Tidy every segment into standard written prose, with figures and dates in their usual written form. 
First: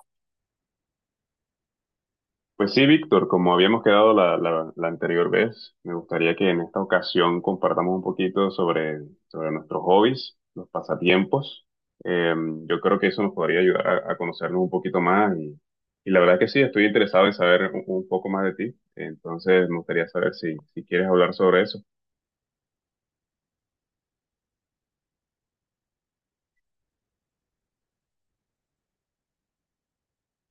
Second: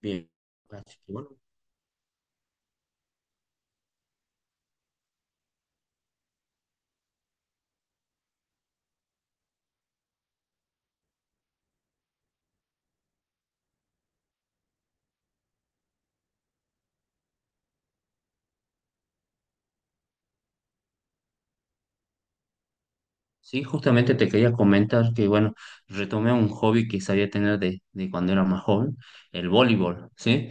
Bien, así que Pues sí, Víctor, como habíamos quedado la anterior vez, me gustaría que en esta ocasión compartamos un poquito sobre, sobre nuestros hobbies, los pasatiempos. Eh, yo creo que eso nos podría ayudar a conocernos un poquito más y la verdad que sí, estoy interesado en saber un poco más de ti. Entonces, me gustaría saber si, si quieres hablar sobre eso. sí, justamente te quería comentar que, bueno, retomé un hobby que sabía tener de cuando era más joven, el voleibol, ¿sí?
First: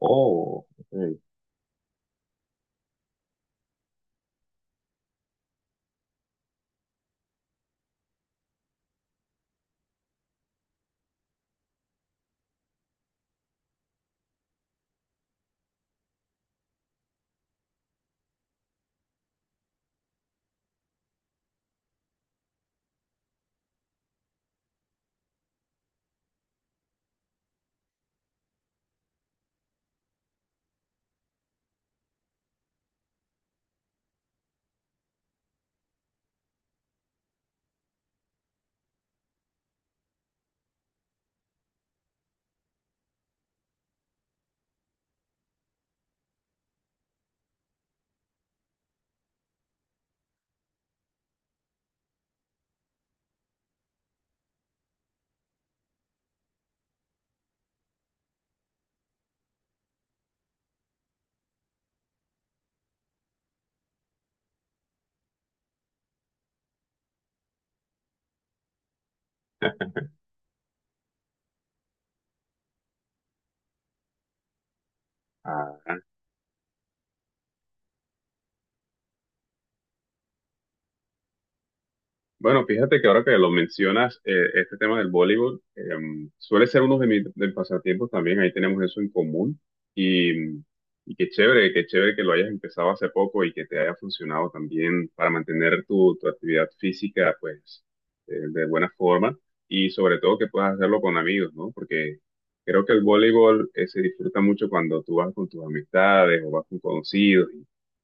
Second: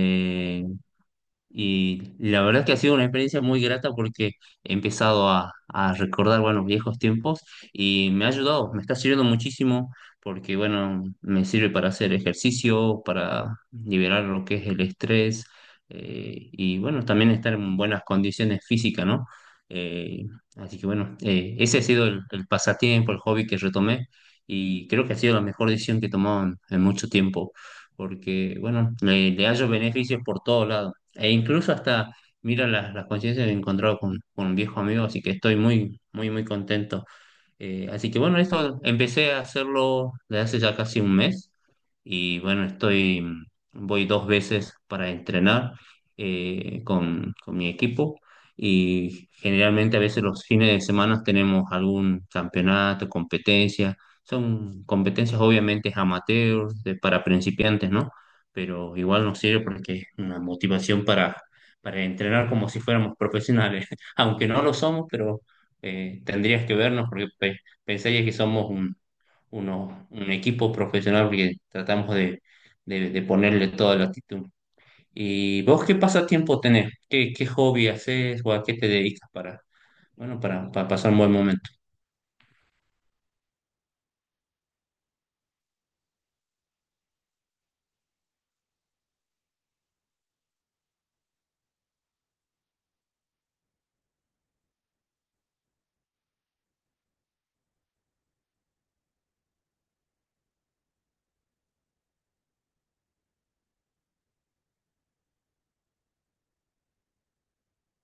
Oh, ok. Y la verdad que ha sido una experiencia muy grata porque he empezado a recordar, bueno, viejos tiempos y me ha ayudado, me está sirviendo muchísimo porque, bueno, me sirve para hacer ejercicio, para liberar lo que es el estrés y, bueno, también estar en buenas condiciones físicas, ¿no? Eh, Ese ha sido el pasatiempo, el hobby que retomé, y creo que ha sido la mejor decisión que he tomado en mucho tiempo porque, bueno, le hallo beneficios por todos lados. E incluso hasta, mira, las coincidencias, me he encontrado con un viejo amigo, así que estoy muy, muy, muy contento. Así que bueno, esto empecé a hacerlo desde hace ya casi un mes y bueno, voy dos veces para entrenar con mi equipo, y generalmente a veces los fines de semana tenemos algún campeonato, competencia. Son competencias obviamente amateur, para principiantes, ¿no? Pero igual nos sirve porque es una motivación para entrenar como si fuéramos profesionales, aunque no lo somos, pero tendrías que vernos porque pensarías que somos un equipo profesional porque tratamos de ponerle toda la actitud. ¿Y Ah, vos qué pasatiempo tenés? ¿Qué, qué hobby haces o a qué te dedicas para, bueno, para pasar un buen momento? bueno, fíjate que ahora que lo mencionas, este tema del voleibol suele ser uno de mis pasatiempos también, ahí tenemos eso en común y, y qué chévere que lo hayas empezado hace poco y que te haya funcionado también para mantener tu, tu actividad física pues de buena forma y sobre todo que puedas hacerlo con amigos, ¿no? Porque creo que el voleibol se disfruta mucho cuando tú vas con tus amistades o vas con conocidos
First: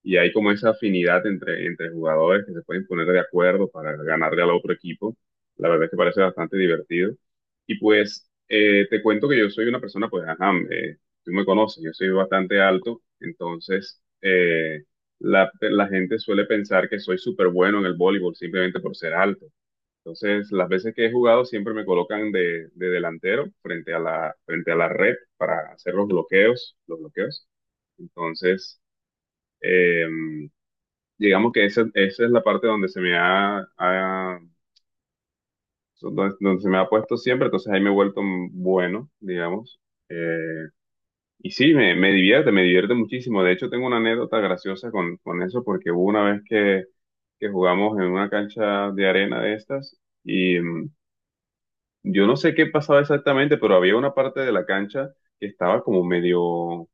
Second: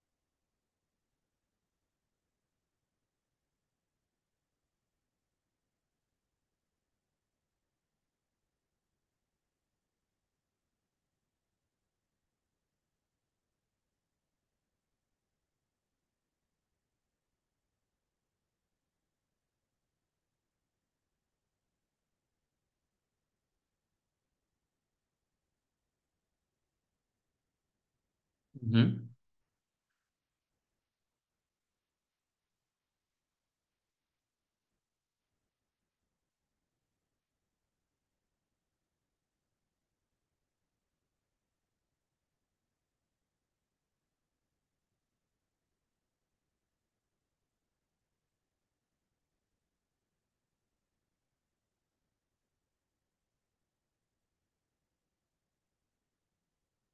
y hay como esa afinidad entre, entre jugadores que se pueden poner de acuerdo para ganarle al otro equipo. La verdad es que parece bastante divertido. Y pues te cuento que yo soy una persona, pues, ajá, tú me conoces, yo soy bastante alto, entonces la, la gente suele pensar que soy súper bueno en el voleibol simplemente por ser alto. Entonces, las veces que he jugado siempre me colocan de delantero frente a la red para hacer los bloqueos, los bloqueos. Ujú. Entonces, em, digamos que esa es la parte donde se me ha, ha- donde, donde se me ha puesto siempre, entonces ahí me he vuelto un bueno, digamos. Eh, y sí, me, me divierte muchísimo. De hecho, tengo una anécdota graciosa con eso, porque hubo una vez que jugamos en una cancha de arena de estas y yo no sé qué pasaba exactamente, pero había una parte de la cancha que estaba como medio,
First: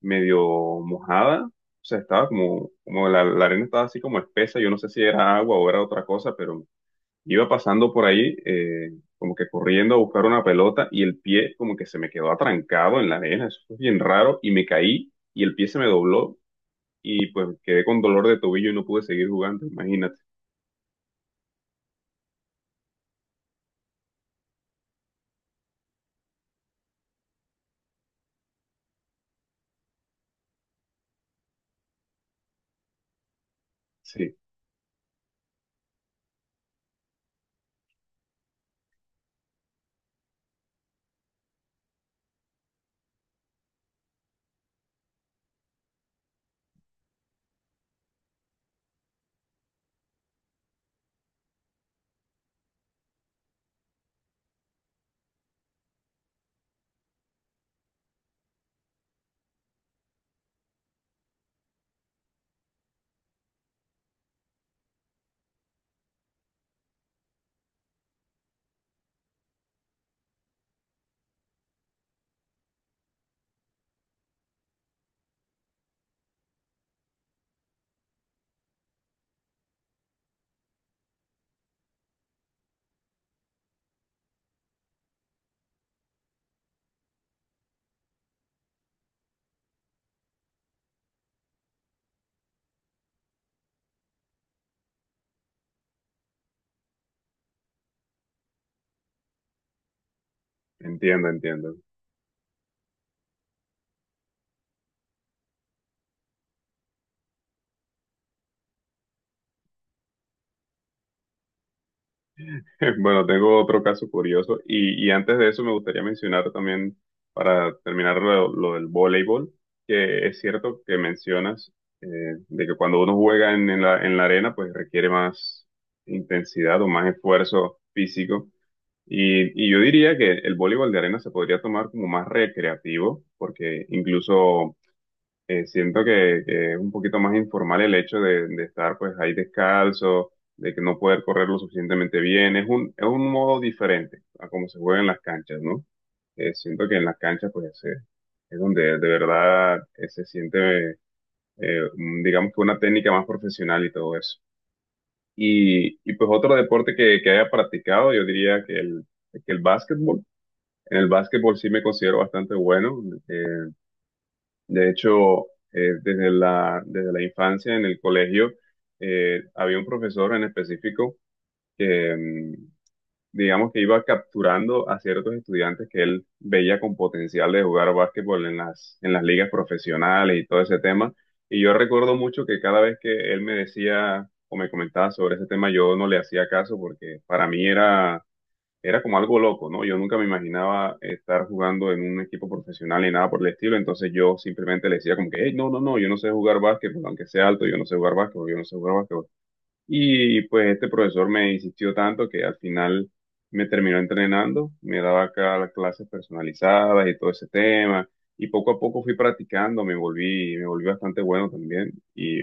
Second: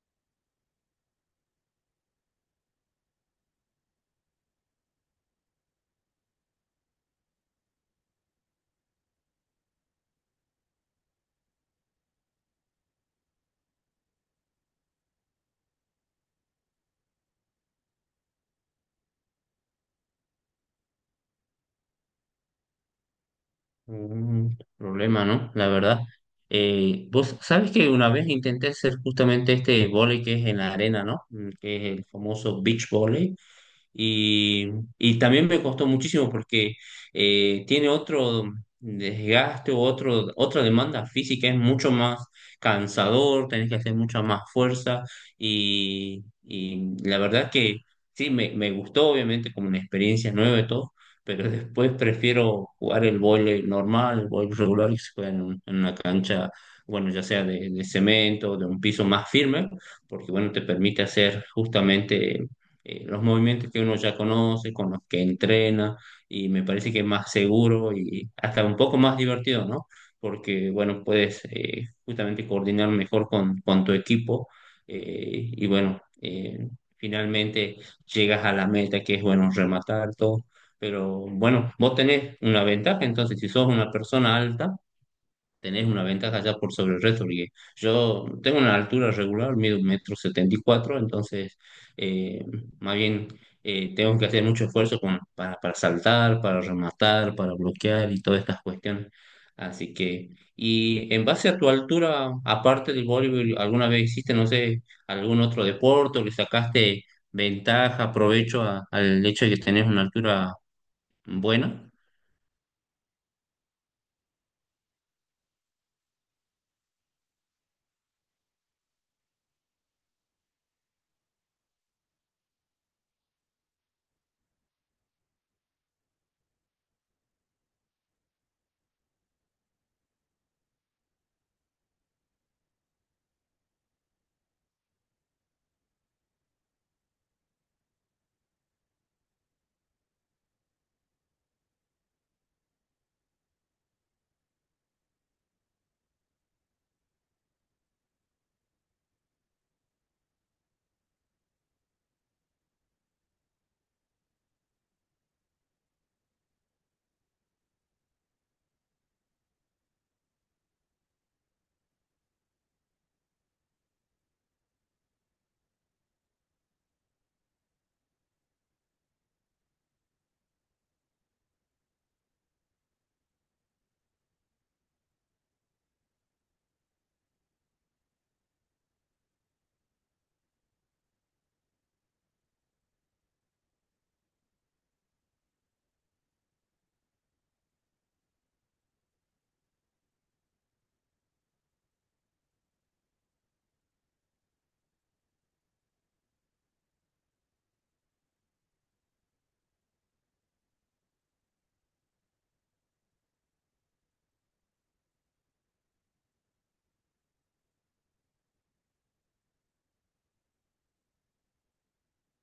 medio mojada. O sea, estaba como, como la arena estaba así como espesa, yo no sé si era agua o era otra cosa, pero iba pasando por ahí, como que corriendo a buscar una pelota y el pie como que se me quedó atrancado en la arena, eso fue bien raro y me caí y el pie se me dobló y pues quedé con dolor de tobillo y no pude seguir jugando, imagínate. Un problema, ¿no? La verdad. Vos sabés que una vez intenté hacer justamente este vóley que es en la arena, ¿no? Mm, que es el famoso beach volley. Sí, Y, y también me costó muchísimo porque tiene otro desgaste o otra demanda física, es mucho más cansador, tenés que hacer mucha más fuerza y la verdad que sí, me gustó obviamente como una experiencia nueva y todo, pero después prefiero jugar el vóley normal, el vóley regular que se juega en una cancha, bueno, ya sea de cemento, de un piso más firme, porque bueno, te permite hacer justamente los movimientos que uno ya conoce, con los que entrena, y me parece que es más seguro y hasta un poco más divertido, ¿no? Porque, bueno, puedes justamente coordinar mejor con tu equipo eh, y, bueno, eh, finalmente llegas a la meta que es, bueno, rematar todo. Pero bueno, vos tenés una ventaja, entonces si sos una persona alta, tenés una ventaja ya por sobre el resto, porque yo tengo una altura regular, mido un metro 74. Eh, Más bien tengo que hacer mucho esfuerzo para saltar, para rematar, para bloquear y todas estas cuestiones. Así que, y en entiendo, base a tu entiendo. altura, aparte del voleibol, ¿alguna vez hiciste, no sé, algún otro deporte o le sacaste ventaja, provecho al hecho de que tenés una altura buena? Bueno, tengo otro caso curioso y antes de eso me gustaría mencionar también, para terminar lo del voleibol, que es cierto que mencionas eh, de que cuando uno juega en la arena, pues requiere más intensidad o más esfuerzo físico. Y yo diría que el voleibol de arena se podría tomar como más recreativo, porque incluso siento que es un poquito más informal el hecho de estar pues ahí descalzo, de que no poder correr lo suficientemente bien. Es un modo diferente a cómo se juega en las canchas, ¿no? Siento que en las canchas pues es donde de verdad se siente, digamos que una técnica más profesional y todo eso. Y pues otro deporte que haya practicado, yo diría que el básquetbol. En el básquetbol sí me considero bastante bueno. eh, de hecho, desde la infancia en el colegio, había un profesor en específico que, digamos que iba capturando a ciertos estudiantes que él veía con potencial de jugar básquetbol en las ligas profesionales y todo ese tema. Y yo recuerdo mucho que cada vez que él me decía o me comentaba sobre ese tema, yo no le hacía caso porque para mí era como algo loco, ¿no? Yo nunca me imaginaba estar jugando en un equipo profesional ni nada por el estilo, entonces yo simplemente le decía como que, hey, no, no, no, yo no sé jugar básquetbol, aunque sea alto, yo no sé jugar básquetbol, yo no sé jugar básquetbol. Y pues este profesor me insistió tanto que al final me terminó entrenando, me daba acá las clases personalizadas y todo ese tema, y poco a poco fui practicando, me volví bastante bueno también, y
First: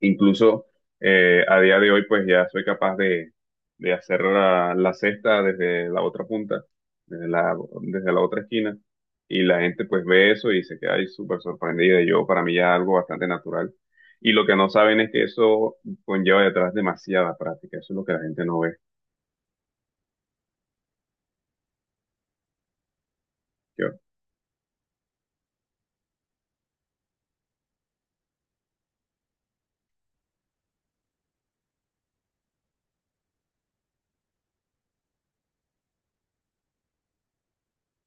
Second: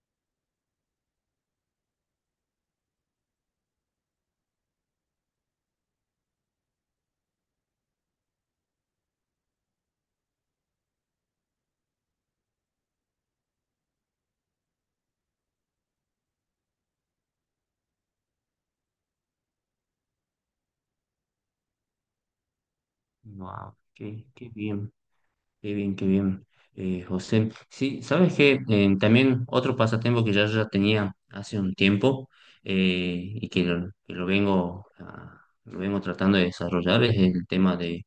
incluso a día de hoy, pues ya soy capaz de hacer la, la cesta desde la otra punta, desde la, desde la otra esquina. Y la gente pues ve eso y se queda ahí súper sorprendida. Y yo, para mí ya es algo bastante natural. Y lo que no saben es que eso conlleva detrás demasiada práctica. Eso es lo que la gente no ve. Wow, Yo- qué, qué bien. Qué bien, qué bien, José. Sí, sabes que también otro pasatiempo que ya tenía hace un tiempo y que lo vengo, lo vengo tratando de desarrollar es el tema de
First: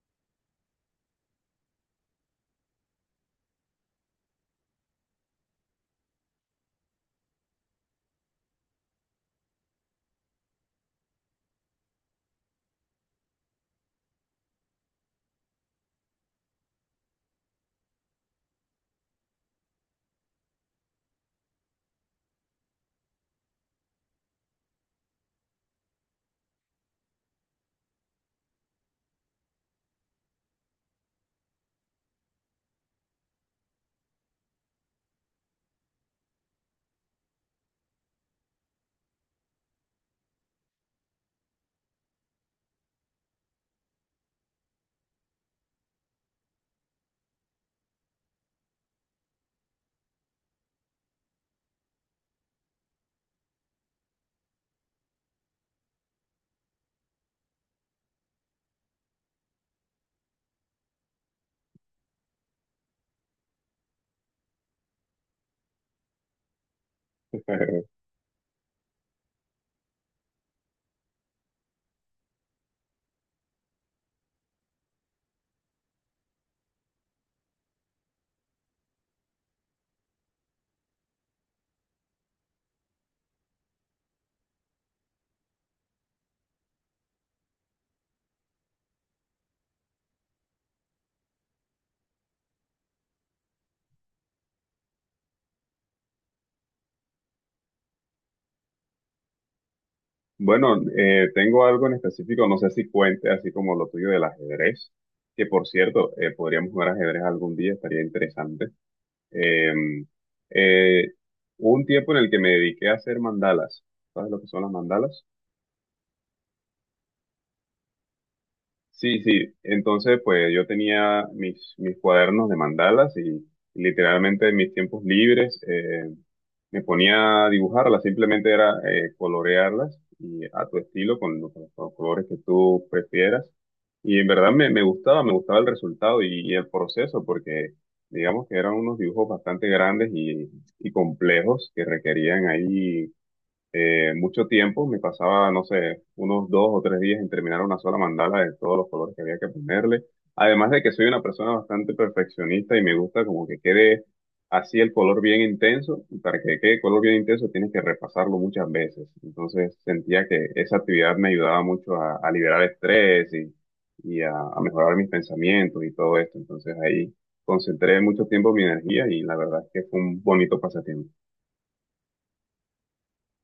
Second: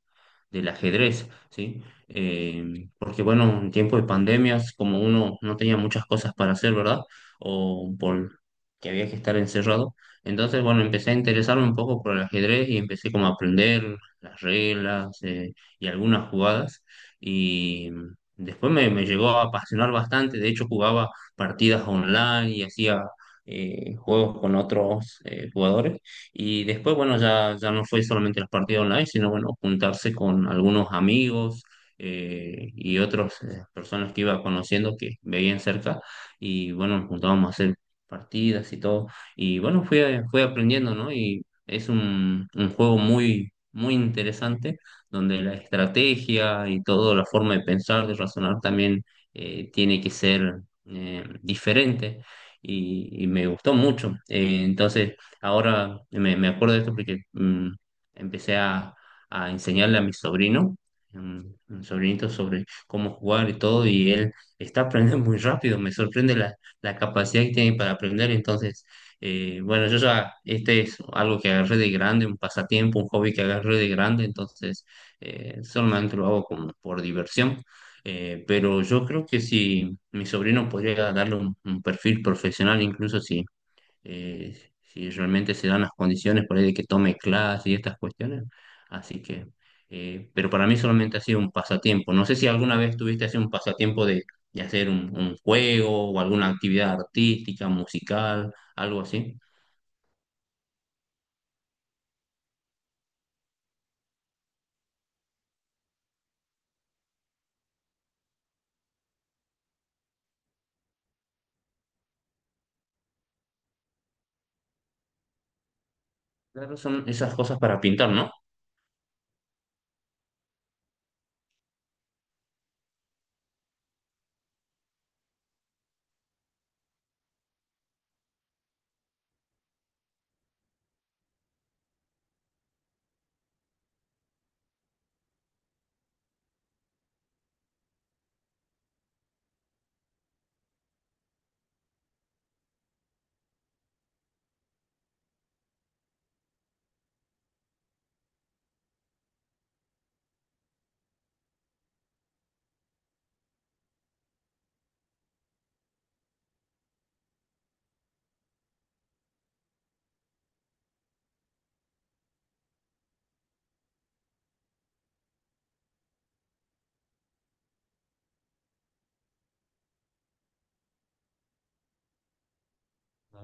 del ajedrez, ¿sí? Porque bueno, en tiempo de pandemias, como uno no tenía muchas cosas para hacer, ¿verdad? O por que había que estar encerrado. Entonces, bueno, empecé a interesarme un poco por el ajedrez y empecé como a aprender las reglas y algunas jugadas. Y después me llegó a apasionar bastante. De hecho, jugaba partidas online y hacía juegos con otros jugadores. Y después, bueno, ya no fue solamente los partidos online, sino bueno, juntarse con algunos amigos y otras personas que iba conociendo que veían cerca. Y bueno, nos juntábamos a hacer partidas y todo. Y bueno, fui aprendiendo, ¿no? Y es un juego muy, muy interesante, donde la estrategia y toda la forma de pensar, de razonar también tiene que ser diferente. Y me gustó mucho. Entonces, ahora me acuerdo de esto porque mm, empecé a enseñarle a mi sobrino, mm, un sobrinito, sobre cómo jugar y todo, y él está aprendiendo muy rápido, me sorprende la capacidad que tiene para aprender. Entonces, bueno, yo ya, este es algo que agarré de grande, un pasatiempo, un hobby que agarré de grande. Entonces, solamente lo hago como por diversión. Pero yo creo que si mi sobrino podría darle un perfil profesional, incluso eh, si realmente se dan las condiciones por ahí de que tome clases y estas cuestiones. Así que, pero para mí solamente ha sido un pasatiempo. No sé si alguna vez tuviste así un pasatiempo de hacer un juego o alguna actividad artística, musical, algo así. Bueno, tengo algo en específico, no sé si cuente así como lo tuyo del ajedrez, que por cierto, podríamos jugar ajedrez algún día, estaría interesante. Eh, eh, Hubo un tiempo en el que me dediqué a hacer mandalas. ¿Sabes lo que son las mandalas? Claro, son esas cosas para pintar, ¿no? Sí, sí. Entonces, pues yo tenía mis, mis cuadernos de mandalas y literalmente en mis tiempos libres. Me ponía a dibujarlas, simplemente era colorearlas y a tu estilo, con los colores que tú prefieras. Y en verdad me, me gustaba el resultado y el proceso, porque digamos que eran unos dibujos bastante grandes y complejos que requerían ahí mucho tiempo, me pasaba, no sé, unos dos o tres días en terminar una sola mandala de todos los colores que había que ponerle. Además de que soy una persona bastante perfeccionista y me gusta como que quede así el color bien intenso, y para que quede color bien intenso tienes que repasarlo muchas veces. Entonces sentía que esa actividad me ayudaba mucho a liberar estrés y a mejorar mis pensamientos y todo esto. Entonces ahí concentré mucho tiempo mi energía y la verdad es que fue un bonito pasatiempo.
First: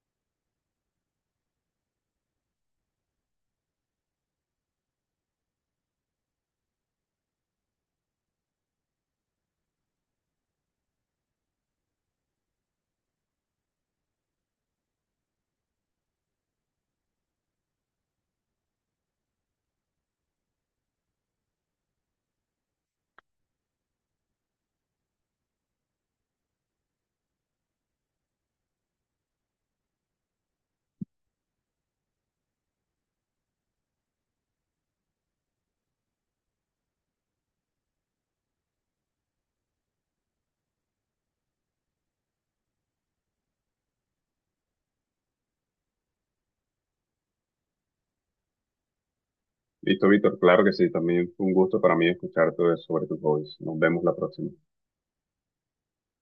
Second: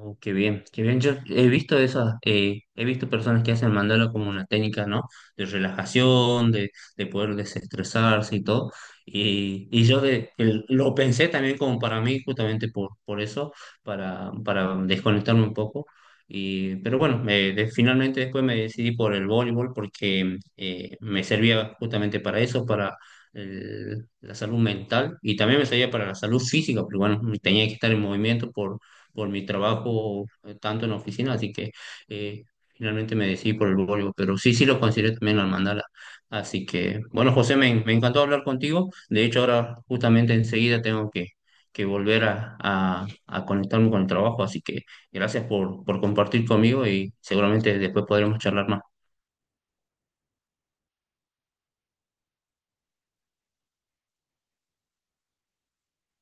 Oh, qué bien, qué bien. Yo he visto esas, he visto personas que hacen mandala como una técnica, ¿no? De relajación, de poder desestresarse y todo. Y yo lo pensé también como para mí, justamente por eso, para desconectarme un poco. Y, pero bueno, finalmente después me decidí por el voleibol porque me servía justamente para eso, para la salud mental, y también me servía para la salud física, porque bueno, tenía que estar en movimiento por mi trabajo tanto en la oficina, así que eh, finalmente me decidí por el Volvo, pero sí, sí lo consideré también al mandala. Así que, bueno, José, me encantó hablar contigo. De hecho, ahora justamente enseguida tengo que volver a conectarme con el trabajo, así que gracias por compartir conmigo y seguramente después podremos charlar más. Listo, Víctor, claro que sí, también fue un gusto para mí escuchar todo eso sobre tus hobbies. Nos vemos la próxima.